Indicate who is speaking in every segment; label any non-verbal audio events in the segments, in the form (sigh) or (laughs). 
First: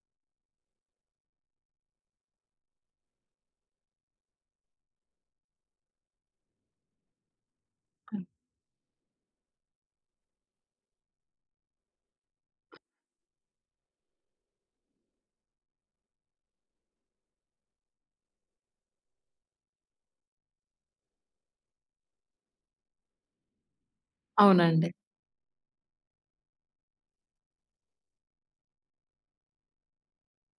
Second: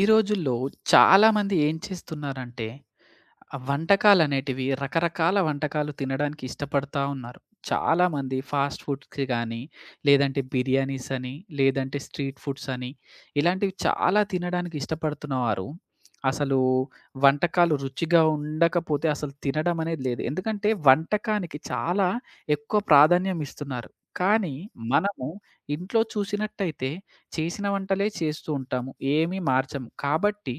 Speaker 1: ఈ రోజుల్లో చాలామంది ఏం చేస్తున్నారంటే, ఆ వంటకాలనేటివి రకరకాల వంటకాలు తినడానికి ఇష్టపడతా ఉన్నారు. చాలామంది ఫాస్ట్ ఫుడ్స్‌కి గానీ, లేదంటే బిర్యానీస్ అని, లేదంటే స్ట్రీట్ ఫుడ్స్ అని, ఇలాంటివి చాలా తినడానికి ఇష్టపడుతున్నవారు, అసలు వంటకాలు రుచిగా ఉండకపోతే అసలు తినడం అనేది లేదు. ఎందుకంటే వంటకానికి చాలా ఎక్కువ ప్రాధాన్యం ఇస్తున్నారు. కానీ
Speaker 2: అవునండి.
Speaker 1: మనము ఇంట్లో చూసినట్టయితే చేసిన వంటలే చేస్తూ ఉంటాము. ఏమీ మార్చము. కాబట్టి,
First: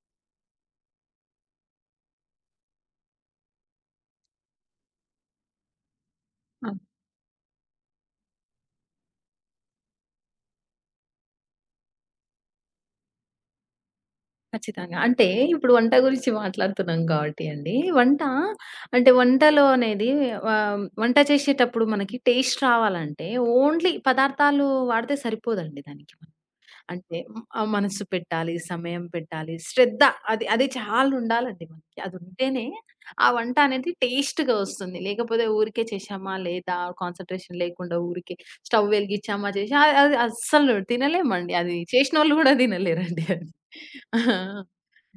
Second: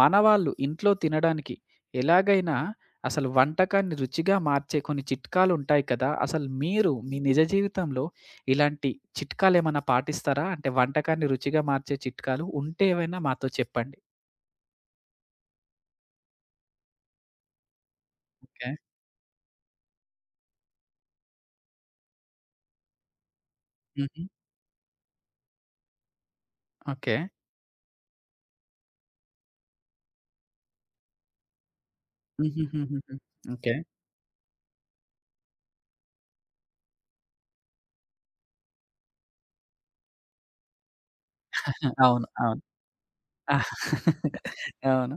Speaker 1: మన వాళ్ళు ఇంట్లో తినడానికి ఎలాగైనా అసలు వంటకాన్ని రుచిగా మార్చే కొన్ని చిట్కాలుంటాయి కదా! అసలు
Speaker 2: ఆ!
Speaker 1: మీరు మీ నిజ జీవితంలో ఇలాంటి చిట్కాలేమన్నా పాటిస్తారా? అంటే వంటకాన్ని రుచిగా మార్చే చిట్కాలు ఉంటే ఏవైనా మాతో చెప్పండి.
Speaker 2: ఖచ్చితంగా. అంటే ఇప్పుడు వంట గురించి మాట్లాడుతున్నాం కాబట్టి అండి. వంట
Speaker 1: ఓకే.
Speaker 2: అంటే వంటలో అనేది వంట చేసేటప్పుడు మనకి టేస్ట్ రావాలంటే ఓన్లీ
Speaker 1: హుహు.
Speaker 2: పదార్థాలు వాడితే సరిపోదండి దానికి.
Speaker 1: ఓకే.
Speaker 2: అంటే ఆ మనస్సు పెట్టాలి, సమయం పెట్టాలి, శ్రద్ధ అది అది చాలా ఉండాలండి మనకి. అదుంటేనే
Speaker 1: హుహుహుహుహు.
Speaker 2: ఆ వంట
Speaker 1: ఓకే.
Speaker 2: అనేది టేస్ట్‌గా వస్తుంది. లేకపోతే ఊరికే చేశామా, లేదా కాన్సంట్రేషన్ లేకుండా ఊరికే స్టవ్ వెలిగిచ్చామా, చేశా అది అది అస్సలు తినలేమండి. అది
Speaker 1: అవును,
Speaker 2: చేసినోళ్ళు గూడా
Speaker 1: అవును,
Speaker 2: తినలేరండి అది.
Speaker 1: ఆ,
Speaker 2: ఆ!
Speaker 1: అవును.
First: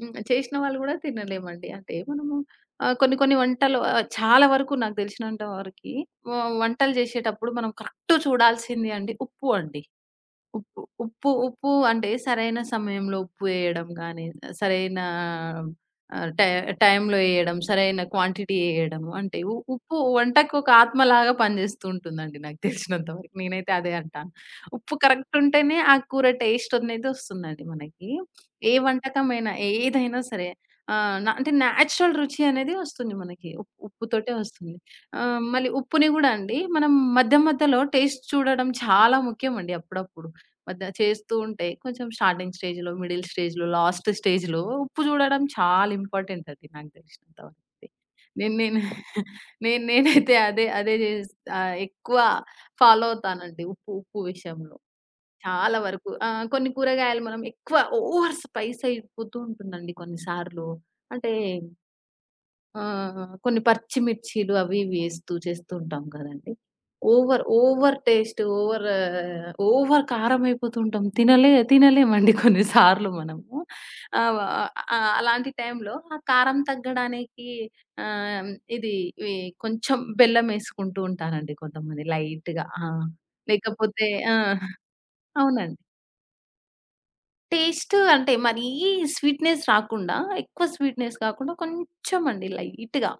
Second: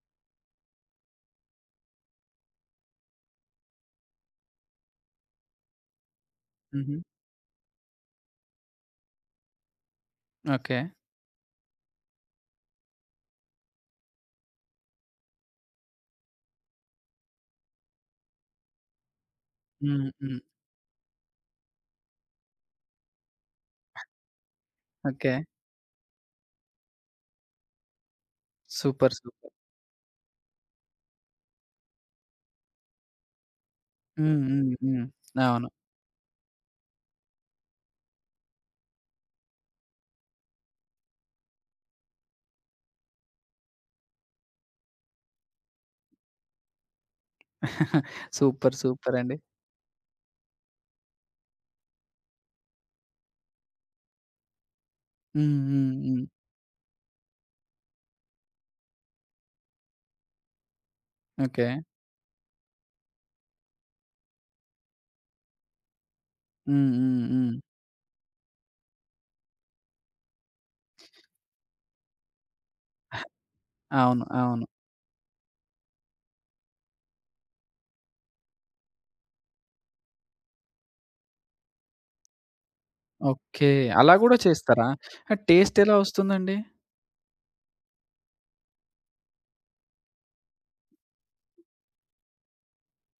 Speaker 2: హ్మ్. చేసిన వాళ్ళు గూడా తినలేమండి. అంటే మనము కొన్ని కొన్ని వంటలు చాలా వరకు నాకు తెలిసినంత వరకి వ వంటలు
Speaker 1: హుహు.
Speaker 2: చేసేటప్పుడు మనం కరెక్ట్ చూడాల్సింది అండి ఉప్పు అండి.
Speaker 1: ఓకే.
Speaker 2: ఉప్పు, ఉప్పు అంటే సరైన సమయంలో ఉప్పు ఎయడం గానీ, సరైన ఆహ్, టై టైంలో ఎయడం, సరైన క్వాంటిటీ ఎయడం. అంటే ఉప్పు
Speaker 1: హ్మ్. హ్మ్.
Speaker 2: వంటకు ఒక ఆత్మలాగా పనిజేస్తూ ఉంటుందండి నాకు తెలిసినంత వరకు. నేనైతే అదే అంటాను. ఉప్పు
Speaker 1: ఓకే.
Speaker 2: కరెక్ట్ ఉంటేనే ఆ కూర టేస్ట్ అనేది ఒస్తుందండి మనకి. ఏ
Speaker 1: సూపర్,
Speaker 2: వంటకమైనా,
Speaker 1: సూపర్.
Speaker 2: ఏదైనా సరే. అంటే నేచురల్ రుచి అనేది ఒస్తుంది మనకి. ఉప్పుతోటే
Speaker 1: హ్మ్. హ్మ్.
Speaker 2: ఒస్తుంది.
Speaker 1: హ్మ్. అవును.
Speaker 2: మళ్ళీ ఉప్పుని గూడా అండి మనం మధ్య మధ్యలో టేస్ట్ చూడడం చాలా ముఖ్యమండి అప్పుడప్పుడు. మధ్య చేస్తూ ఉంటే కొంచెం స్టార్టింగ్ స్టేజ్‌లో, మిడిల్ స్టేజ్‌లో, లాస్ట్ స్టేజ్‌లో ఉప్పు చూడడం చాలా ఇంపార్టెంట్ అండి నాకు తెలిసినంత వరకైతే. నేను
Speaker 1: సూపర్,
Speaker 2: నేను
Speaker 1: సూపర్ అండి.
Speaker 2: నేను నేనైతే అదే అదే ఎక్కువ ఫాలో అవుతానండి ఉప్పు ఉప్పు విషయంలో.
Speaker 1: హ్మ్.
Speaker 2: చాలా
Speaker 1: హ్మ్.
Speaker 2: వరకు
Speaker 1: హ్మ్.
Speaker 2: ఆ! కొన్ని కూరగాయలు మనం ఎక్కువ ఓవర్ స్పైస్ అయిపోతూ ఉంటుందండి కొన్నిసార్లు. అంటే
Speaker 1: ఓకే.
Speaker 2: ఆ! కొన్ని పచ్చిమిర్చీలు అవి ఇవి ఏస్తూ చేస్తూ ఉంటాం కదండీ.
Speaker 1: హ్మ్. హ్మ్.
Speaker 2: ఓవర్,
Speaker 1: హ్మ్.
Speaker 2: ఓవర్ టేస్ట్ ఓవర్ ఓవర్ కారం అయిపోతుంటాం. తినలేమండి కొన్ని సార్లు మనము.
Speaker 1: అవును,
Speaker 2: ఆహ్,
Speaker 1: అవును.
Speaker 2: ఆహ్, అలాంటి టైంలో ఆ కారం తగ్గడానికి ఆహ్, ఇది ఇవి కొంచెం బెల్లమేసుకుంటూ ఉంటారండి కొంతమంది లైట్‌గా. ఆ!
Speaker 1: ఓకే.
Speaker 2: లేకపోతే
Speaker 1: అలా గూడా
Speaker 2: ఆ!
Speaker 1: చేస్తారా? ఆహ్, టేస్ట్
Speaker 2: అవునండి.
Speaker 1: ఎలా వస్తుందండి?
Speaker 2: టేస్ట్ అంటే మరీ స్వీట్‌నెస్ రాకుండా, ఎక్కువ స్వీట్‌నెస్ కాకుండా కొంచెం అండి లైట్‌గా.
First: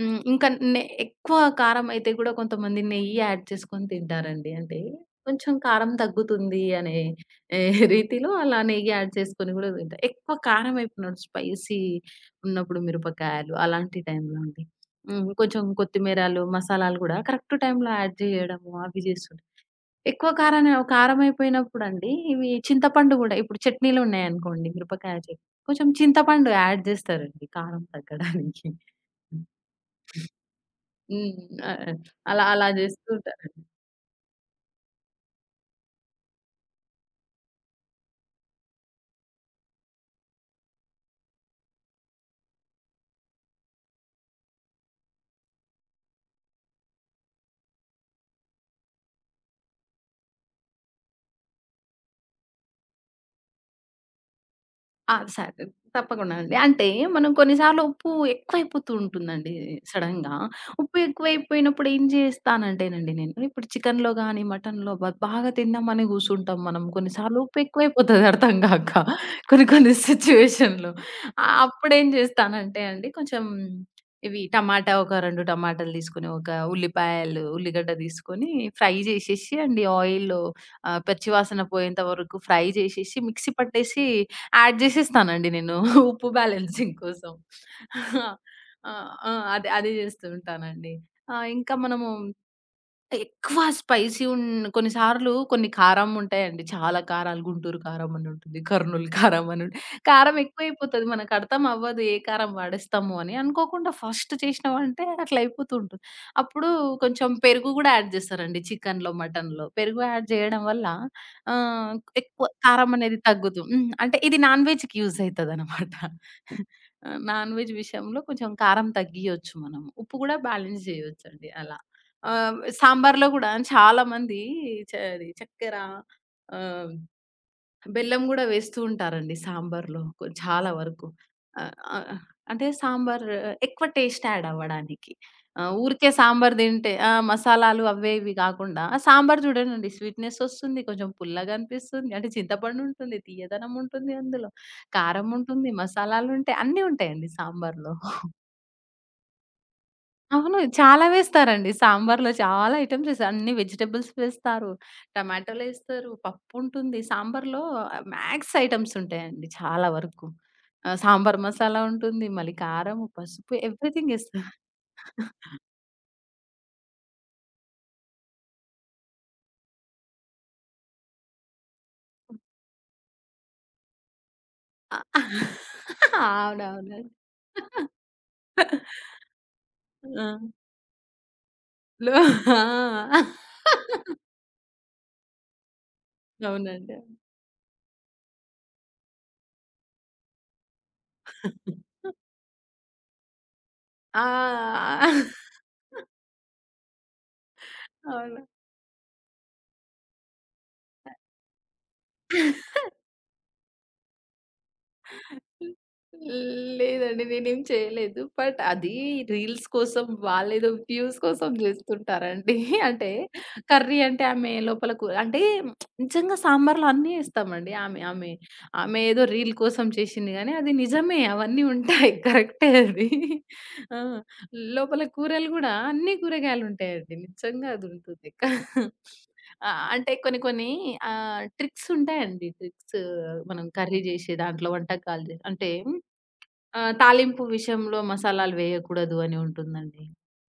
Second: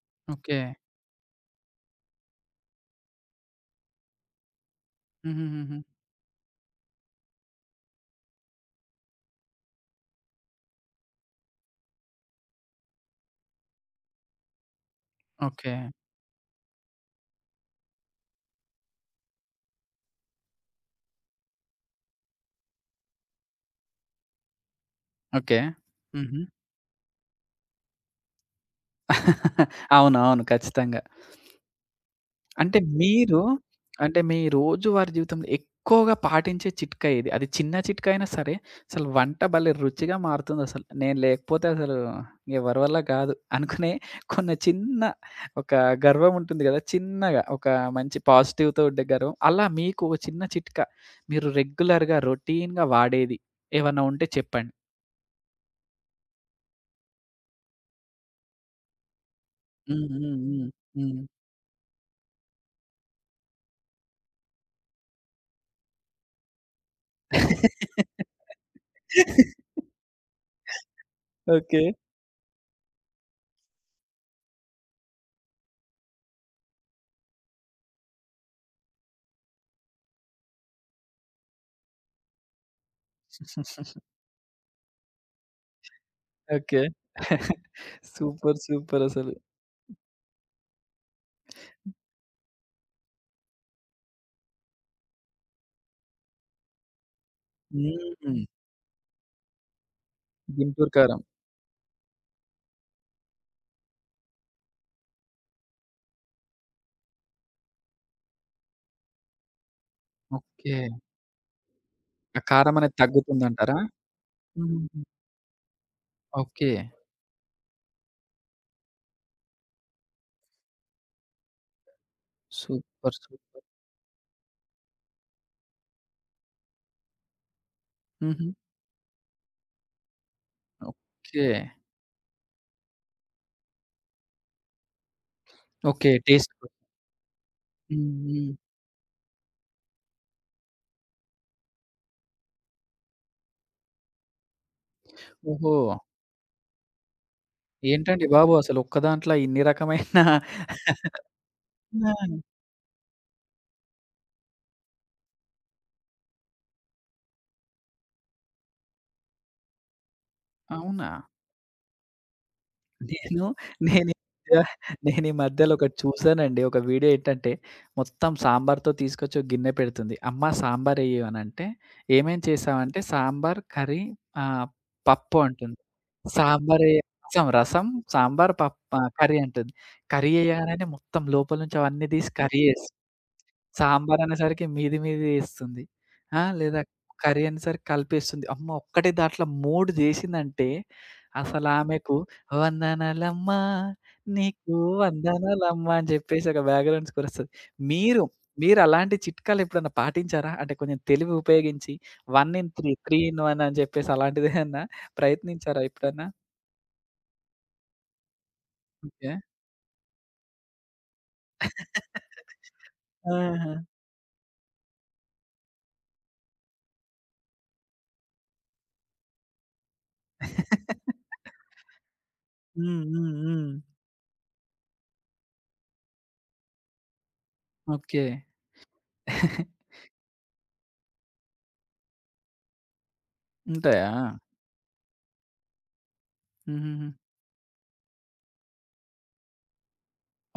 Speaker 2: హ్మ్. ఇంకా
Speaker 1: ఓకే.
Speaker 2: ఎక్కువ కారం అయితే గూడా కొంతమంది నెయ్యి యాడ్ చేసుకొని తింటారండి. అంటే కొంచెం
Speaker 1: హుహుహుహు.
Speaker 2: కారం తగ్గుతుంది అనే ఏ రీతిలో అలా నెయ్యి యాడ్ చేసుకొని గూడా తింటారు. ఎక్కువ కారం అయిపోయినప్పుడు స్పైసీ ఉన్నప్పుడు మిరపకాయలు అలాంటి టైంలో అండి. హ్మ్. కొంచెం
Speaker 1: ఓకే.
Speaker 2: కొత్తిమీరలు, మసాలాలు గూడా కరెక్ట్ టైంలో యాడ్ జేయడము అవి చేస్తుంటాను. ఎక్కువ కారమైపోయినప్పుడండి, ఇవి చింతపండు గూడా ఇప్పుడు చట్నీలున్నాయనుకోండి, మిరపకాయ చట్నీ,
Speaker 1: ఓకే.
Speaker 2: కొంచెం
Speaker 1: హుహు.
Speaker 2: చింతపండు యాడ్ జేస్తారండి కారం తగ్గడానికి.
Speaker 1: (laughs) అవునవును. ఖచ్చితంగా.
Speaker 2: హ్మ్. ఆహ్, అలా అలా
Speaker 1: అంటే
Speaker 2: జేస్తూ
Speaker 1: మీరు,
Speaker 2: ఉంటారు.
Speaker 1: అంటే మీ రోజువారీ జీవితంలో ఎక్కువగా పాటించే చిట్కా ఏది? అది చిన్న చిట్కా అయినా సరే, అసలు వంట భలే రుచిగా మారుతుందసలు. నేను లేకపోతే అసలు ఎవరి వల్ల కాదు అనుకునే కొన్ని చిన్న ఒక గర్వం ఉంటుంది కదా! చిన్నగా ఒక మంచి పాజిటివ్‌తో ఉండే గర్వం. అలా మీకు ఒక చిన్న చిట్కా మీరు రెగ్యులర్‌గా రొటీన్‌గా వాడేది ఏమన్నా ఉంటే చెప్పండి?
Speaker 2: ఆ! సరే. తప్పకుండా అండి. అంటే మనం కొన్నిసార్లు ఉప్పు ఎక్కువైపోతూ ఉంటుందండి
Speaker 1: హ్మ్.
Speaker 2: సడెన్‌గా.
Speaker 1: హ్మ్. హ్మ్.
Speaker 2: ఉప్పు
Speaker 1: హ్మ్.
Speaker 2: ఎక్కువైపోయినప్పుడు ఏం చేస్తానంటేనండి నేను ఇప్పుడు చికెన్‌లో గాని, మటన్‌లో బాగా తిందామని కూర్చుంటాం మనం. కొన్నిసార్లు ఉప్పు ఎక్కువైపోతది అర్థం కాక. కొన్ని
Speaker 1: (laughs)
Speaker 2: కొన్ని సిట్యుయేషన్‌లో.
Speaker 1: ఓకే.
Speaker 2: అప్పుడేం చేస్తానంటే అండి కొంచెం టమాటా ఒక 2 టమాటాలు తీసుకొని, ఒక ఉల్లిపాయలు, ఉల్లిగడ్డ తీసుకొని ఫ్రై చేసేసి అండి ఆయిల్‌లో పచ్చివాసన పోయేంత వరకు ఫ్రై చేసేసి మిక్సీ పట్టేసి యాడ్ జేసేస్తానండి నేను (laughs) ఉప్పు
Speaker 1: ఓకే.
Speaker 2: బ్యాలెన్సింగ్ కోసం. (laughs)
Speaker 1: సూపర్,
Speaker 2: ఆ!
Speaker 1: సూపర్
Speaker 2: ఆ!
Speaker 1: అసలు.
Speaker 2: అదే అదే జేస్తూ ఉంటానండి. ఆ! ఇంకా మనము ఎక్కువ స్పైసీ ఉన్ కొన్ని సార్లు కొన్ని కారం ఉంటాయండి. చాలా కారాలు గుంటూరు కారం అని
Speaker 1: హ్మ్.
Speaker 2: ఉంటుంది. కర్నూల్ కారం అని ఉంటు కారం
Speaker 1: గుంటూరు
Speaker 2: ఎక్కువైపోతది.
Speaker 1: కారం.
Speaker 2: మనకు అర్థం అవ్వదు. ఏ కారం వాడేస్తాము అని. అనుకోకుండా ఫస్ట్ చేసినామంటే అట్లా అయిపోతూ ఉంటుంది. అప్పుడు కొంచెం పెరుగు గూడా యాడ్ చేస్తారండి. చికెన్‌లో, మటన్‌లో పెరుగు యాడ్ చేయడం
Speaker 1: ఓకే.
Speaker 2: వల్ల ఆహ్,
Speaker 1: ఆ
Speaker 2: ఎక్కువ
Speaker 1: కారం
Speaker 2: కారం
Speaker 1: అనేది
Speaker 2: అనేది తగ్గుతు
Speaker 1: తగ్గుతుందంటారా?
Speaker 2: హ్మ్. అంటే ఇది నాన్ వెజ్‌కి
Speaker 1: హుహుహు.
Speaker 2: యూజ్ అయితదనమాట.
Speaker 1: ఓకే.
Speaker 2: నాన్ వెజ్ విషయంలో కొంచెం కారం తగ్గియొచ్చు మనం. ఉప్పు గూడా బ్యాలెన్స్ చేయొచ్చండి అలా.
Speaker 1: సూపర్.
Speaker 2: సాంబార్‌లో
Speaker 1: సూప్
Speaker 2: గూడా చాలామంది అది చక్కెర ఆహ్, బెల్లం గూడా
Speaker 1: హుహు.
Speaker 2: వేస్తూ ఉంటారండి సాంబార్‌లో చాలా వరకు.
Speaker 1: ఓకే.
Speaker 2: ఆహ్, ఆహ్, అంటే సాంబార్ ఎక్కువ టేస్ట్ యాడ్ అవ్వడానికి.
Speaker 1: ఓకే.
Speaker 2: ఊరికే
Speaker 1: టేస్ట్
Speaker 2: సాంబార్
Speaker 1: కూడా.
Speaker 2: తింటే ఆ! మసాలాలు
Speaker 1: హ్మ్.
Speaker 2: అవే ఇవి
Speaker 1: హ్మ్.
Speaker 2: గాకుండా సాంబార్ చూడండండి స్వీట్‌నెస్ ఒస్తుంది. కొంచెం పుల్లగా అనిపిస్తుంది. అంటే చింతపండు ఉంటుంది, తీయదనం ఉంటుంది అందులో, కారం ఉంటుంది,
Speaker 1: ఓహో!
Speaker 2: మసాలాలుంటాయి. అన్నీ ఉంటాయండి సాంబార్‌లో.
Speaker 1: ఏంటండి బాబు అసలు ఒక్క దాంట్లో ఇన్ని రకమైన
Speaker 2: అవును. చాలా వేస్తారండి.
Speaker 1: ఆ!
Speaker 2: సాంబార్‌లో చాలా ఐటెమ్స్ వేస్తారు. అన్ని వెజిటబుల్స్ వేస్తారు. టమాటాలేస్తారు. పప్పుంటుంది. సాంబార్‌లో మ్యాక్స్ ఐటెమ్స్ ఉంటాయండి చాలా వరకు.
Speaker 1: అవునా?
Speaker 2: సాంబార్ మసాలా ఉంటుంది. మళ్ళీ కారము,
Speaker 1: నేను
Speaker 2: పసుపు
Speaker 1: నేను
Speaker 2: ఎవ్రీథింగ్ ఏస్తారు.
Speaker 1: మధ్య నేను ఈ మధ్యలో ఒకటి చూసానండి. ఒక వీడియో ఏంటంటే, మొత్తం సాంబార్‌తో తీసుకొచ్చి ఒక గిన్నె పెడుతుంది. "అమ్మ సాంబార్ ఎయ్యు" అనంటే, "ఏమేం చేసావంటే సాంబార్, కర్రీ ఆహ్,
Speaker 2: ఆ!
Speaker 1: పప్పు" అంటుంది.
Speaker 2: (laughs)
Speaker 1: "సాంబార్ ఎయ్య
Speaker 2: అవునవునండి.
Speaker 1: రసం, రసం, సాంబార్, పప్ ఆహ్, కర్రీ" అంటుంది.
Speaker 2: ఆ!
Speaker 1: కర్రీ ఎయ్యగానే మొత్తం లోపల నుంచి అవన్నీ తీసి కర్రీ
Speaker 2: ఆ!
Speaker 1: చేస్తది. సాంబార్ అనేసరికి మీది మీది ఏస్తుంది. ఆ! లేదా
Speaker 2: అవునండి.
Speaker 1: కర్రీ అనేసరికి కలిపేస్తుంది. అమ్మ! ఒక్కటే దాంట్లో 3 జేసిందంటే అసలామెకు వందనాలమ్మా నీకు
Speaker 2: ఆ!
Speaker 1: వందనాలమ్మా అని జెప్పేసి ఒక బ్యాక్‌గ్రౌండ్ స్కోర్ ఒస్తది. మీరు, మీరు అలాంటి చిట్కాలు ఎప్పుడన్నా పాటించారా? అంటే కొంచెం తెలివి ఉపయోగించి 1 ఇన్
Speaker 2: అవును.
Speaker 1: 3, 3 ఇన్ 1 అని జెప్పేసి అలాంటిదేమన్నా ప్రయత్నించారా ఎప్పుడన్నా?
Speaker 2: లేదండి. నేనేం చేయలేదు. బట్ అది
Speaker 1: ఓకే.
Speaker 2: రీల్స్ కోసం వాళ్ళేదో వ్యూస్ కోసం జేస్తుంటారండి. (laughs) అంటే
Speaker 1: ఆహా!
Speaker 2: కర్రీ అంటే ఆమె లోపల కూర అంటే నిజంగా సాంబార్‌లో అన్నీ ఏస్తామండి. ఆమె ఆమె ఆమె ఏదో రీల్ కోసం చేసింది గానీ అది
Speaker 1: (laughs)
Speaker 2: నిజమే అవన్నీ ఉంటాయి. (laughs) కరెక్టే
Speaker 1: హ్మ్.
Speaker 2: అది.
Speaker 1: హ్మ్. హ్మ్.
Speaker 2: ఆ! లోపల కూరలు గూడా అన్ని కూరగాయలుంటాయండి. నిజంగా
Speaker 1: ఓకే.
Speaker 2: అదుంటుంది. ఆ! అంటే కొన్ని కొన్ని ట్రిక్స్ ఉంటాయండి. ట్రిక్స్ మనం కర్రీ
Speaker 1: ఉంటాయా?
Speaker 2: చేసే దాంట్లో అంటే
Speaker 1: హుహుహు.
Speaker 2: తాలింపు విషయంలో మసాలాలు వేయకూడదు అని ఉంటుందండి.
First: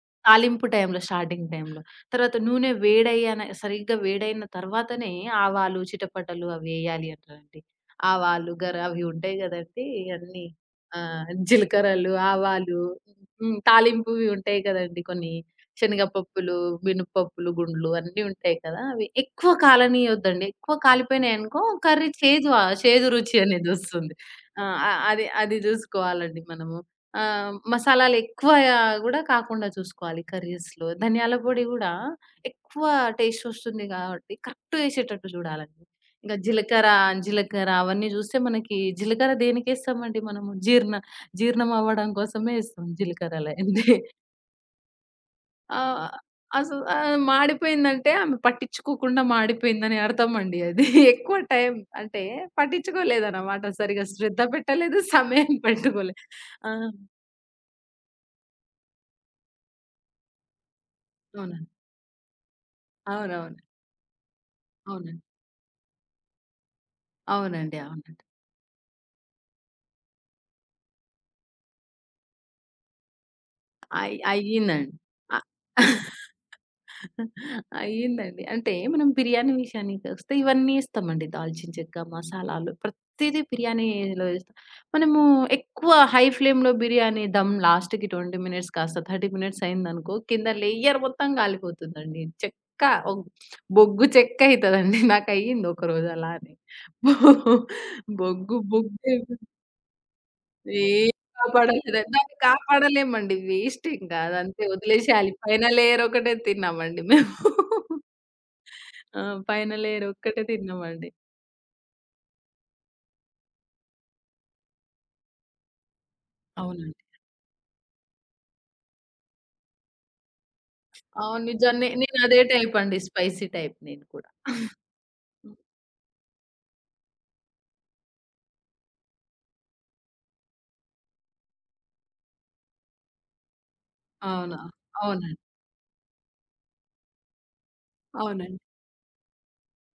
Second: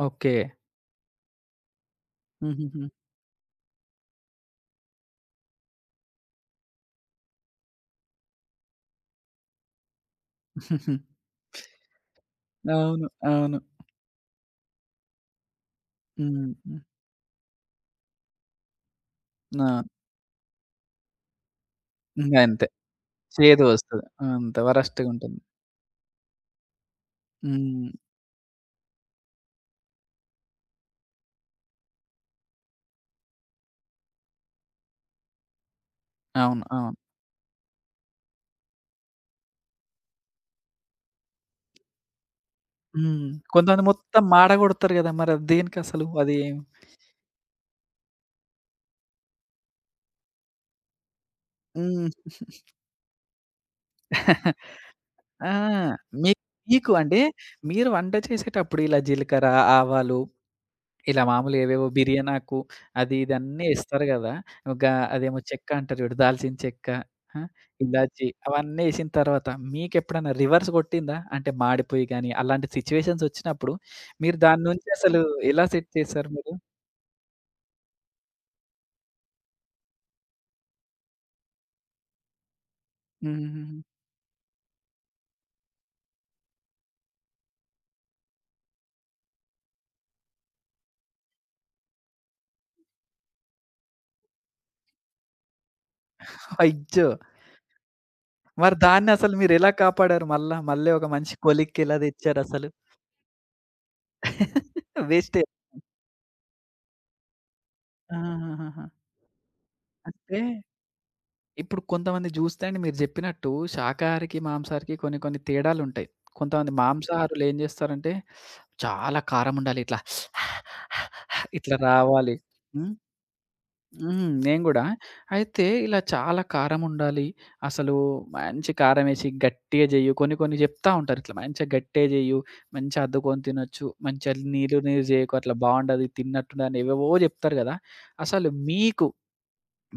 Speaker 1: ఓకే.
Speaker 2: తాలింపు టైంలో స్టార్టింగ్ టైంలో. తర్వాత నూనె
Speaker 1: హుహుహు.
Speaker 2: వేడయ్యాన సరిగ్గా వేడైన తర్వాతనే ఆవాలు, చిటపటలు అవేయాలి అంటారండి. ఆవాలు, అవి ఉంటాయి గదండీ! అన్నీ జీలకర్రలు, ఆవాలు
Speaker 1: అవును, అవును.
Speaker 2: హ్మ్. తాలింపువి ఉంటాయి కదండీ! కొన్ని
Speaker 1: హ్మ్.
Speaker 2: శనగపప్పులు,
Speaker 1: హ్మ్.
Speaker 2: మినపప్పులు గుండ్లు అన్నీ ఉంటాయి కదా! అవి ఎక్కువ
Speaker 1: ఆ!
Speaker 2: కాలనీయొద్దండి. ఎక్కువ కాలిపోయినాయనుకో కర్రీ
Speaker 1: ఇంగ
Speaker 2: చేదు
Speaker 1: అంతే.
Speaker 2: చేదు రుచి
Speaker 1: చేదు వస్తది.
Speaker 2: అనేదొస్తుంది.
Speaker 1: అంత
Speaker 2: ఆ! అ
Speaker 1: వరస్ట్‌గా
Speaker 2: అది
Speaker 1: ఉంటుంది.
Speaker 2: అది జూసుకోవాలండి మనము.
Speaker 1: హ్మ్.
Speaker 2: మసాలాలు ఎక్కువ గూడా కాకుండా చూసుకోవాలి కర్రీస్‌లో. ధనియాల పొడి గూడా ఎక్కువ టేస్ట్ వస్తుంది గాబట్టి కరెక్ట్ ఏసేటట్టు చూడాలండి. ఇంక
Speaker 1: అవును,
Speaker 2: జీలకర్ర,
Speaker 1: అవును.
Speaker 2: అవన్నీ జూస్తే మనకి జీలకర్ర దేనికేస్తామండి మనము? జీర్ణం అవ్వడం కోసమే ఏస్తాం
Speaker 1: హ్మ్. కొంతమంది
Speaker 2: జీలకర్రలన్నీ.
Speaker 1: మొత్తం మాడగొడతారు గదా! మరది దేనికసలు?
Speaker 2: ఆహ్,
Speaker 1: అది
Speaker 2: అసలు మాడిపోయిందంటే ఆమె పట్టించుకోకుండా మాడిపోయిందని అర్థం అండి అది. ఎక్కువ టైం అంటే
Speaker 1: హ్మ్.
Speaker 2: పట్టించుకోలేదన్నమాట. సరిగ్గా శ్రద్ధ
Speaker 1: (laughs)
Speaker 2: పెట్టలేదు,
Speaker 1: ఆ!
Speaker 2: సమయం (laughs) పెట్టుకోలే.
Speaker 1: మీ
Speaker 2: ఆ!
Speaker 1: మీకు అంటే మీరు వంట చేసేటప్పుడు ఇలా జీలకర్ర, ఆవాలు ఇలా మామూలు
Speaker 2: అవునండి.
Speaker 1: ఏవేవో బిర్యానాకు అది ఇది
Speaker 2: అవునవును.
Speaker 1: అన్నీ ఇస్తారు గదా! గా
Speaker 2: అవునండి.
Speaker 1: అదేమో చెక్క అంటారు చూడు దాల్చిన చెక్క, ఆ!
Speaker 2: అవునండి. అవునండి.
Speaker 1: ఇలాచి అవన్నీ ఏసిన తర్వాత మీకెప్పుడైనా రివర్స్ కొట్టిందా? అంటే మాడిపోయి గాని అలాంటి సిట్యుయేషన్స్ వచ్చినప్పుడు మీరు దాని నుంచి
Speaker 2: అయ్యిందండి.
Speaker 1: అసలు
Speaker 2: అ
Speaker 1: ఎలా సెట్ చేసారు
Speaker 2: (laughs)
Speaker 1: మీరు?
Speaker 2: అయ్యిందండి. అంటే మనం బిర్యానీ విషయానికొస్తే ఇవన్నీ ఏస్తామండి. దాల్చిన చెక్క, మసాలాలు ప్రతీదీ
Speaker 1: హుహుహు.
Speaker 2: బిర్యానీలో ఏస్తాం. మనము ఎక్కువ హై ఫ్లేమ్‌లో బిర్యానీ దమ్ లాస్ట్‌కి 20 మినిట్స్ కాస్త 30 మినిట్స్ అయిందనుకో కింద లేయర్ మొత్తం కాలిపోతుందండి. చెక్క ఒ బొగ్గు చెక్కయితదండి. నాకయ్యింది ఒకరోజు అలానే.
Speaker 1: అయ్యో!
Speaker 2: బొ బొగ్గు
Speaker 1: మరి దాన్ని అసలు
Speaker 2: బొగ్గు
Speaker 1: మీరెలా కాపాడారు మళ్ళా? మళ్ళీ ఒక
Speaker 2: ఏం
Speaker 1: మంచి కొలీగ్‌కి ఎలా
Speaker 2: కాపాడలేదండి. దాన్ని
Speaker 1: తెచ్చారసలు?
Speaker 2: కాపాడలేమండి. వేస్ట్ ఇంకా అదంతే వదిలేసేయాలి.
Speaker 1: వేస్టే.
Speaker 2: పైన
Speaker 1: (laughs)
Speaker 2: లేయర్ ఒకటే తిన్నామండి మేము.
Speaker 1: ఆహాహాహా!
Speaker 2: ఆ! పైన లేయర్
Speaker 1: అంటే
Speaker 2: ఒక్కటే తిన్నామండి.
Speaker 1: ఇప్పుడు కొంతమంది జూస్తే అండి మీరు జెప్పినట్టు శాకాహారికి, మాంసాహారికి కొన్ని కొన్ని తేడాలుంటాయి. కొంతమంది
Speaker 2: అవునండి.
Speaker 1: మాంసాహారులు ఏం జేస్తారంటే, చాలా కారం ఉండాలి ఇట్లా
Speaker 2: అవును.
Speaker 1: ఇట్లా
Speaker 2: నేను
Speaker 1: రావాలి.
Speaker 2: అదే టైప్
Speaker 1: హ్మ్.
Speaker 2: అండి. స్పైసీ టైప్ నేను
Speaker 1: హ్మ్.
Speaker 2: కూడా.
Speaker 1: నేను గూడా.
Speaker 2: హ్మ్.
Speaker 1: అయితే ఇలా చాలా కారం ఉండాలి. అసలు మంచి కారమేసి గట్టిగా జెయ్యు. కొన్ని కొన్ని జెప్తా ఉంటారు. ఇట్లా మంచిగా గట్టిగా జెయ్యు. మంచిగా అద్దుకొని తినొచ్చు. మంచిగా
Speaker 2: అవునా!
Speaker 1: నీళ్ళు నీరు జేయకు
Speaker 2: అవునండి.
Speaker 1: అట్లా బావుండదు. తిన్నట్టుండదు అని ఏవేవో జెప్తారు గదా! అసలు
Speaker 2: అవునండి.
Speaker 1: మీకు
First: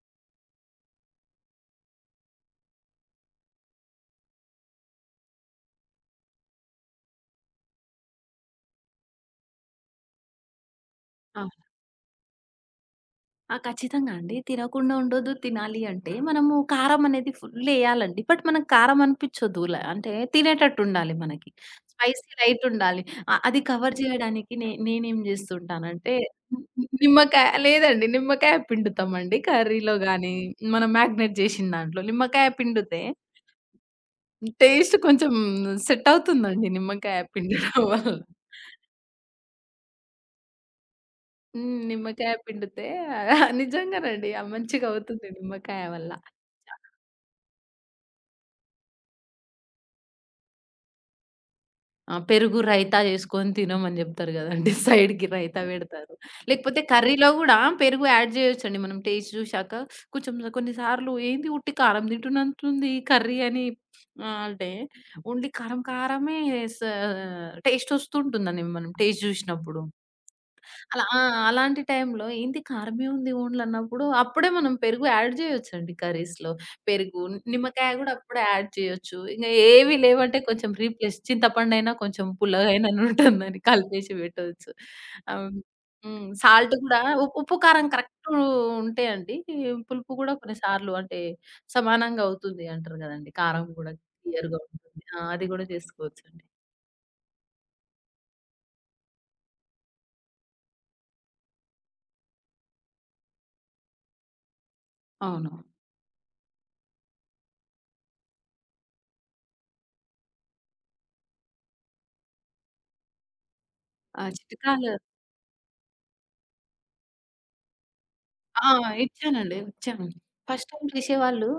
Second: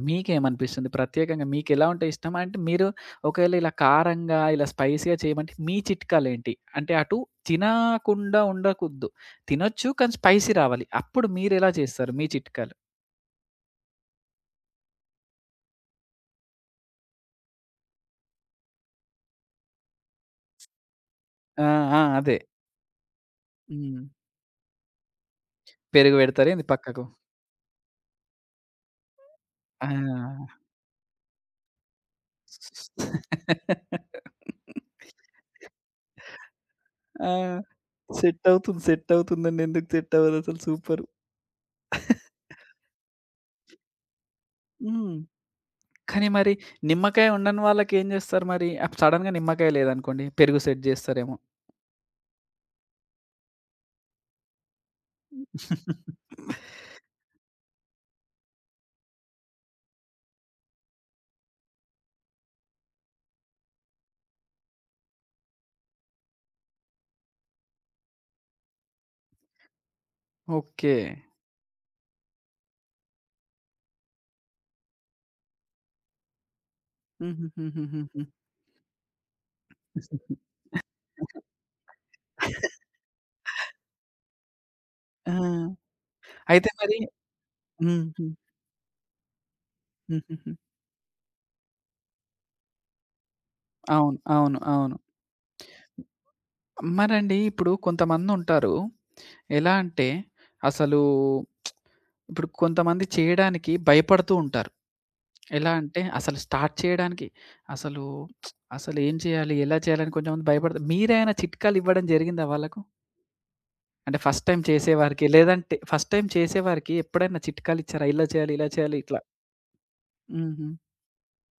Speaker 1: మీకేమనిపిస్తుంది? ప్రత్యేకంగా మీకెలా ఉంటే ఇష్టం? అంటే మీరు ఒకవేళ ఇలా కారంగా, ఇలా స్పైసీ‌గా చేయమంటే మీ చిట్కాలేంటి? అంటే అటు తినకుండా ఉండకూడదు. తినొచ్చు కానీ స్పైసీ రావాలి. అప్పుడు
Speaker 2: ఆ!
Speaker 1: మీరెలా చేస్తారు? మీ చిట్కాలు?
Speaker 2: ఆ! ఖచ్చితంగా అండి. తినకుండా ఉండొద్దు. తినాలి అంటే మనము కారం అనేది ఫుల్లేయాలండి. బట్ మనకు కారం అనిపిచ్చొద్దు. అంటే తినేటట్టుండాలి మనకి.
Speaker 1: ఆ! ఆ!
Speaker 2: స్పైసీ
Speaker 1: అదే.
Speaker 2: లైట్ ఉండాలి. అది కవర్
Speaker 1: హ్మ్.
Speaker 2: జేయడానికి నేనేం జేస్తుంటానంటే
Speaker 1: పెరుగు పెడతారా ఏంది పక్కకు?
Speaker 2: నిమ్మకాయ లేదండి. నిమ్మకాయ పిండుతామండి కర్రీలో గానీ,
Speaker 1: ఆ!
Speaker 2: మనం మ్యాగ్నేట్ జేసిన దాంట్లో. నిమ్మకాయ పిండితే టేస్ట్ కొంచెం సెట్ అవుతుందండి నిమ్మకాయ
Speaker 1: ఆ!
Speaker 2: పిండడం వల్ల.
Speaker 1: సెట్ అవుతుంది, సెట్ అవుతుందండి. ఎందుకు సెట్ అవ్వదసలు సూపర్.
Speaker 2: హ్మ్. నిమ్మకాయ పిండితే నిజంగానండి. ఆ!
Speaker 1: హ్మ్.
Speaker 2: మంచిగవుతుంది నిమ్మకాయ వల్ల.
Speaker 1: కానీ మరి నిమ్మకాయ ఉండని వాళ్ళకేం జేస్తారు మరి? అప్ సడెన్‌గా నిమ్మకాయ లేదనుకోండి, పెరుగు సెట్ జేస్తారేమో.
Speaker 2: ఆ! పెరుగు రైతా జేసుకొని తినమని జెప్తారు గదండీ! (laughs) సైడ్‌కి రైతా బెడతారు. లేకపోతే కర్రీలో గూడా పెరుగు యాడ్ జేయొచ్చండి. మనం టేస్ట్ జూశాక కొంచెం కొన్ని సార్లు ఏంది ఉట్టి కారం తింటున్నట్టుంది కర్రీ అని అంటే ఓన్లీ కారమే స టేస్ట్ ఒస్తుంటుందండి మనం టేస్ట్ జూశినప్పుడు.
Speaker 1: ఓకే.
Speaker 2: అలా ఆ! అలాంటి టైంలో ఏంటి కారమే ఉంది ఓన్లన్నప్పుడు అప్పుడే మనం పెరుగు యాడ్ చేయొచ్చండి కర్రీస్‌లో. పెరుగు, నిమ్మకాయ గూడా
Speaker 1: హుహుహుహుహుహు.
Speaker 2: అప్పుడే యాడ్ చేయొచ్చు. ఇంగ ఏవి లేవంటే కొంచెం రీప్లేస్ చింతపండైనా కొంచెం పుల్లగైనను ఉంటుందని కలిపేసి పెట్టొచ్చు.
Speaker 1: ఆ!
Speaker 2: ఆహ్, హ్మ్.
Speaker 1: అయితే
Speaker 2: సాల్ట్
Speaker 1: మరి
Speaker 2: గూడా ఉప్పు, కారం
Speaker 1: హ్మ్.
Speaker 2: కరెక్ట్
Speaker 1: హ్మ్.
Speaker 2: ఉంటే అండి పులుపు గూడా
Speaker 1: హుహుహు.
Speaker 2: కొన్నిసార్లు అంటే సమానంగా అవుతుంది అంటారు గదండీ. కారం గూడా
Speaker 1: అవును, అవును,
Speaker 2: క్లియర్‌గా
Speaker 1: అవును.
Speaker 2: ఉంటుంది. ఆ! అది గూడా చేసుకోవచ్చండి.
Speaker 1: మరండి ఇప్పుడు కొంతమందుంటారు. ఎలా అంటే, అసలు ఇప్పుడు కొంతమంది చేయడానికి భయపడుతూ ఉంటారు.
Speaker 2: అవును.
Speaker 1: ఎలా అంటే అసలు స్టార్ట్ చేయడానికి అసలు అసలేం చేయాలి? ఎలా చేయాలని కొంచెంమంది భయపడతారు. మీరేమైనా చిట్కాలు ఇవ్వడం జరిగిందా వాళ్ళకు? అంటే
Speaker 2: ఆ
Speaker 1: ఫస్ట్ టైమ్
Speaker 2: చిట్కాలు
Speaker 1: చేసేవారికి లేదంటే ఫస్ట్ టైమ్ చేసేవారికి ఎప్పుడైనా చిట్కాలు ఇచ్చారా? ఇలా చేయాలి, ఇలా
Speaker 2: ఆ!
Speaker 1: చేయాలి ఇట్లా.
Speaker 2: ఇచ్చానండి. ఇచ్చాను.
Speaker 1: హుహు.
Speaker 2: ఫస్ట్ టైమ్ చేసేవాళ్ళు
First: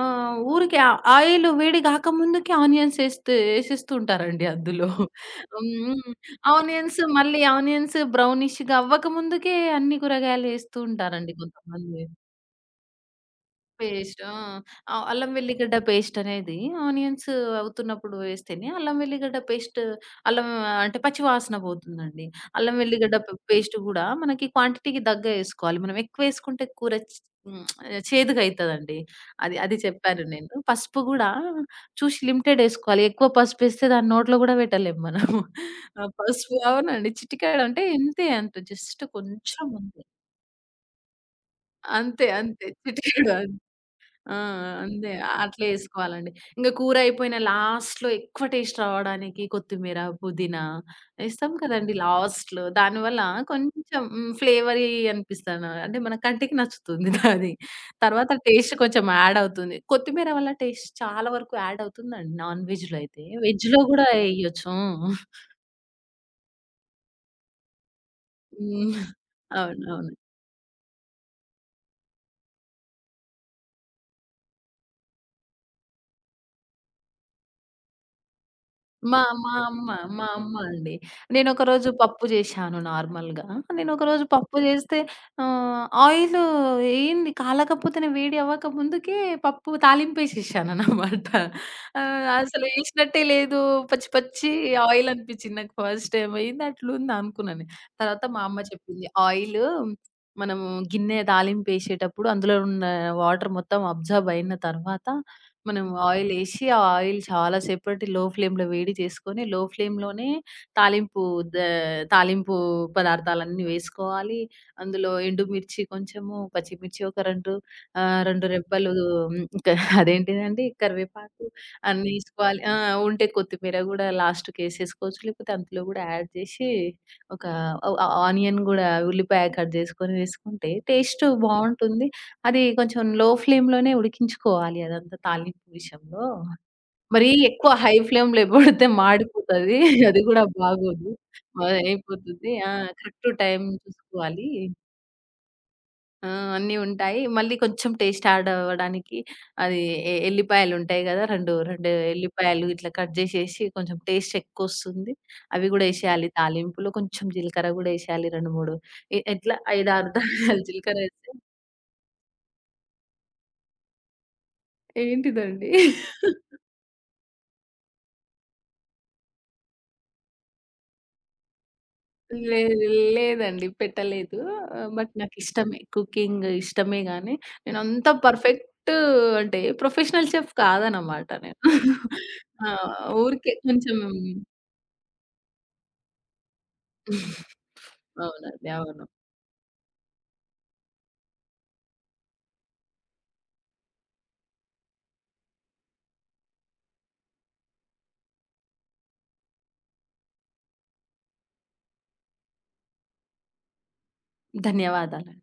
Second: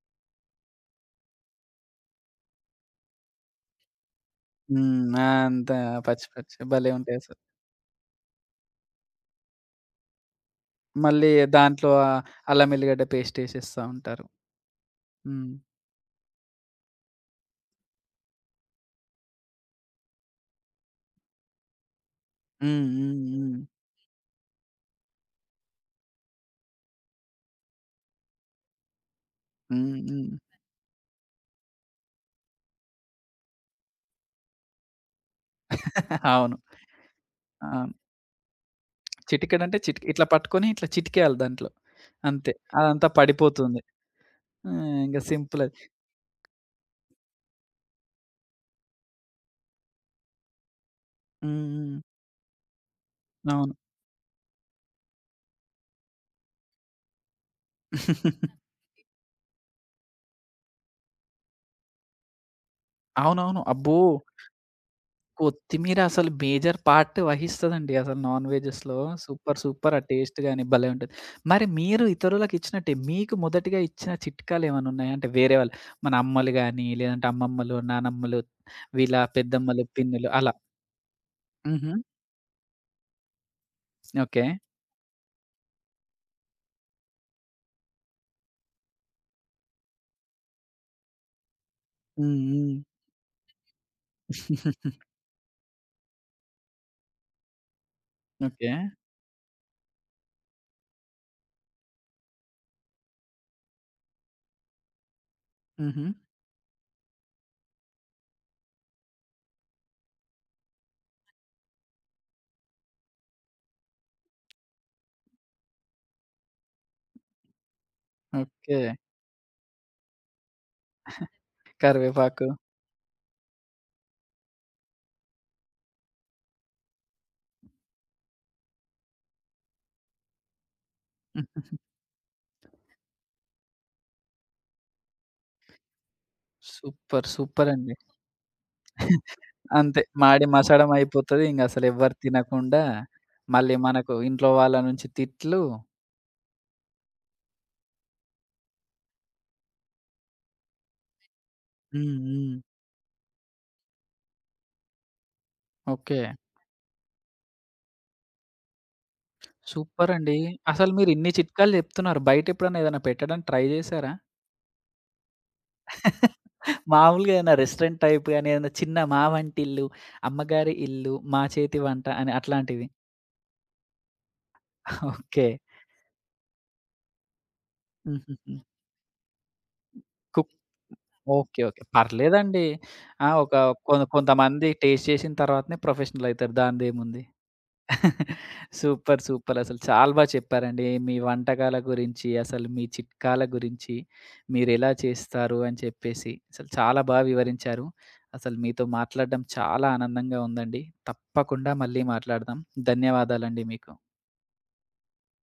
Speaker 2: ఊరికే ఆ ఆయిల్ వేడి గాకముందుకే ఆనియన్స్ ఏస్తే ఏసేస్తూ ఉంటారండి అందులో.
Speaker 1: హ్మ్. ఆ! అంతా
Speaker 2: హ్మ్.
Speaker 1: పచ్చి పచ్చి భలే ఉంటాయసలు.
Speaker 2: ఆనియన్స్ బ్రౌనిష్‌గా అవ్వకముందుకే అన్ని కూరగాయలు ఏస్తూ
Speaker 1: మళ్ళీ
Speaker 2: ఉంటారండి
Speaker 1: దాంట్లో
Speaker 2: కొంతమంది.
Speaker 1: ఆహ్, అల్లం ఎల్లిగడ్డ పేస్ట్ ఏసేస్తా
Speaker 2: పేస్ట్.
Speaker 1: ఉంటారు.
Speaker 2: ఆ! అల్లం
Speaker 1: హ్మ్.
Speaker 2: వెల్లిగడ్డ పేస్ట్ అనేది ఆనియన్స్ అవుతున్నప్పుడు వేస్తేనే అల్లం వెల్లిగడ్డ పేస్ట్ అల్లం అంటే పచ్చి వాసన పోతుందండి. అల్లం
Speaker 1: హ్మ్. హ్మ్.
Speaker 2: వెల్లిగడ్డ
Speaker 1: హ్మ్.
Speaker 2: పేస్ట్ గూడా మనకి క్వాంటిటీకి దగ్గ ఏసుకోవాలి. మనం ఎక్కువేసుకుంటే కూర చ్ హ్మ్. చేదుగయితదండి. అది అది
Speaker 1: హ్మ్.
Speaker 2: చెప్పాను
Speaker 1: హ్మ్.
Speaker 2: నేను. పసుపు గూడా చూసి లిమిటెడ్ ఏసుకోవాలి. ఎక్కువ పసుపేస్తే దాన్ని నోట్లో గూడా పెట్టలేం మనం. ఆ!
Speaker 1: (laughs) అవును,
Speaker 2: పసుపు అవునండి. చిటికెడంటే
Speaker 1: అవును.
Speaker 2: ఇంతే అంత జస్ట్ కొంచెం
Speaker 1: చిటికెడంటే
Speaker 2: అంతే.
Speaker 1: చిటికి ఇట్లా పట్టుకొని ఇట్లా చిటికేయాలి దాంట్లో.
Speaker 2: అంతే.
Speaker 1: అంతే.
Speaker 2: అంతే.
Speaker 1: అదంతా
Speaker 2: చిటికెడు.
Speaker 1: పడిపోతుంది.
Speaker 2: ఆ!
Speaker 1: ఆ!
Speaker 2: అంతే.
Speaker 1: ఇంక సింపుల్
Speaker 2: అట్లా
Speaker 1: అది.
Speaker 2: ఏసుకోవాలండి. ఇంక కూర అయిపోయిన లాస్ట్‌లో ఎక్కువ టేస్ట్ రావడానికి కొత్తిమీర, పుదీనా ఏస్తాం
Speaker 1: హ్మ్.
Speaker 2: కదండీ
Speaker 1: హ్మ్.
Speaker 2: లాస్ట్‌లో. దానివల్ల
Speaker 1: అవును.
Speaker 2: కొంచెం ఫ్లేవరీ అనిపిస్తాను. అంటే మన కంటికి నచ్చుతుంది (laughs) అది. తర్వాత టేస్ట్ కొంచెం యాడ్ అవుతుంది. కొత్తిమీర వల్ల టేస్ట్ చాలా వరకు యాడ్ అవుతుందండి నాన్ వెజ్‌లో అయితే.
Speaker 1: అవునవును.
Speaker 2: వెజ్‌లో
Speaker 1: అబ్బో!
Speaker 2: గూడా ఎయొచ్చు.
Speaker 1: కొత్తిమీర అసలు మేజర్ పార్ట్ వహిస్తదండి అసలు నాన్
Speaker 2: హ్మ్.
Speaker 1: వెజెస్‌లో. సూపర్! సూపర్! ఆ
Speaker 2: అవునవును.
Speaker 1: టేస్ట్ గాని భలే ఉంటది. మరి మీరు ఇతరులకిచ్చినట్టే మీకు మొదటిగా ఇచ్చిన చిట్కాలేమన్నా ఉన్నాయా? అంటే వేరే వాళ్ళు మన అమ్మలు గాని, లేదంటే అమ్మమ్మలు, నానమ్మలు, వీళ్ళ
Speaker 2: మా మా
Speaker 1: పెద్దమ్మలు,
Speaker 2: అమ్మ, మా
Speaker 1: పిన్నులు అలా.
Speaker 2: అమ్మ అండి. నేనొకరోజు
Speaker 1: హుహు.
Speaker 2: పప్పు జేశాను నార్మల్‌గా. నేనొకరోజు
Speaker 1: ఓకే.
Speaker 2: పప్పు జేస్తే ఆయిలు ఏంది కాలకపోతేనే వేడి అవ్వక ముందుకే పప్పు తాలింపేసేశాననమాట.
Speaker 1: హ్మ్.
Speaker 2: అసలు
Speaker 1: హ్మ్.
Speaker 2: ఏసినట్టే లేదు. పచ్చి పచ్చి
Speaker 1: (laughs)
Speaker 2: ఆయిల్ అనిపిచ్చింది నాకు ఫస్ట్ టైమ్. ఏంది అట్లుందా అనుకున్నా నేను. తర్వాత మా అమ్మ
Speaker 1: ఓకే.
Speaker 2: చెప్పింది, "ఆయిలు మనము గిన్నె తాలింపేసేటప్పుడు అందులో ఉన్న వాటర్ మొత్తం అబ్జర్బ్ అయిన తర్వాత మనం
Speaker 1: హుహు.
Speaker 2: ఆయిలేసి, ఆ ఆయిల్ చాలా సేపటి లో ఫ్లేమ్‌లో వేడి చేసుకొని, లో ఫ్లేమ్‌లోనే తాలింపు ద తాలింపు పదార్థాలన్నీ వేసుకోవాలి. అందులో ఎండుమిర్చి కొంచెము, పచ్చిమిర్చి ఒక 2 2
Speaker 1: ఓకే.
Speaker 2: రెబ్బలు ఇంక అదేంటిదండి కరివేపాకు అన్నీ
Speaker 1: కరివేపాకు.
Speaker 2: ఏసుకోవాలి. ఆ! ఉంటే కొత్తిమీర గూడా లాస్ట్‌కేసేసుకోవచ్చు. లేకపోతే అంతలో గూడా యాడ్ చేసి, ఒక ఆ ఆ- ఆనియన్ గూడా ఉల్లిపాయ కట్ చేసుకొని వేసుకుంటే టేస్ట్ బావుంటుంది. అది కొంచెం లో ఫ్లేమ్‌లోనే ఉడికించుకోవాలి అదంతా తాలింపు విషయంలో.
Speaker 1: సూపర్!
Speaker 2: మరీ
Speaker 1: సూపర్
Speaker 2: ఎక్కువ
Speaker 1: అండి.
Speaker 2: హై ఫ్లేమ్‌లో పెడితే మాడిపోతది.
Speaker 1: అంతే.
Speaker 2: (laughs) అది కూడా
Speaker 1: మాడి మసడం
Speaker 2: బాగోదు.
Speaker 1: అయిపోతది.
Speaker 2: మరి
Speaker 1: ఇంగసలెవ్వరు
Speaker 2: అయిపోతుంది. ఆ!
Speaker 1: తినకుండా,
Speaker 2: కరెక్ట్ టైమ్
Speaker 1: మళ్ళీ మనకు
Speaker 2: చూసుకోవాలి.
Speaker 1: ఇంట్లో వాళ్ళ నుంచి తిట్లు.
Speaker 2: ఆ! అన్నీ ఉంటాయి. మళ్ళీ కొంచెం టేస్ట్ యాడ్ అవ్వడానికి అది ఎ ఎల్లిపాయలుంటాయి గదా! 2
Speaker 1: హ్మ్. హ్మ్.
Speaker 2: ఎల్లిపాయలు ఇట్లా కట్ జేసేసి కొంచెం టేస్ట్ ఎక్కువొస్తుంది. అవి గూడా
Speaker 1: ఓకే.
Speaker 2: ఎసేయాలి తాలింపులో. కొంచెం జీలకర్ర గూడా ఎసేయాలి 2, 3 ఇ ఎట్లా 5, 6
Speaker 1: సూపరండి.
Speaker 2: దానాలు
Speaker 1: అసలు
Speaker 2: జీలకర్ర ఎస్తే
Speaker 1: మీరిన్ని చిట్కాలు జెప్తున్నారు. బయటెప్పుడన్నా ఏదైనా పెట్టడానికి ట్రై జేశారా?
Speaker 2: ఏంటిదండి?
Speaker 1: మామూలుగా ఏదైనా రెస్టారెంట్ టైప్ గాని, ఏదైనా చిన్న మా వంటిల్లు, అమ్మగారి ఇల్లు, మా చేతి వంట అని అట్లాంటివి.
Speaker 2: లేదు. లేదండి. పెట్టలేదు. But
Speaker 1: okay.
Speaker 2: నాకిష్టమే. కుకింగ్ ఇష్టమే గానీ,
Speaker 1: (laughs)
Speaker 2: నేనంత
Speaker 1: హుహుహు.
Speaker 2: పర్ఫెక్ట్ అంటే ప్రొఫెషనల్ చెఫ్
Speaker 1: కుక్
Speaker 2: కాదనమాట నేను.
Speaker 1: ఓకే. ఓకే. పర్లేదండి.
Speaker 2: ఆ!
Speaker 1: ఆ!
Speaker 2: ఊరికే
Speaker 1: ఒక కొ
Speaker 2: కొంచెం
Speaker 1: కొంతమంది టేస్ట్ చేసిన తర్వాతనే ప్రొఫెషనల్ అయితారు. దానిదేముంది.
Speaker 2: అవునండి. అవును.
Speaker 1: Super, super. అసలు చాలా బా చెప్పారండి. మీ వంటకాల గురించి, అసలు మీ చిట్కాల గురించి, మీరెలా చేస్తారు అని చెప్పేసి, అసలు చాలా బా వివరించారు. అసలు మీతో మాట్లాడడం చాలా ఆనందంగా ఉందండి. తప్పకుండా మళ్ళీ మాట్లాడదాం. ధన్యవాదాలండి మీకు.
Speaker 2: ధన్యవాదాలండి.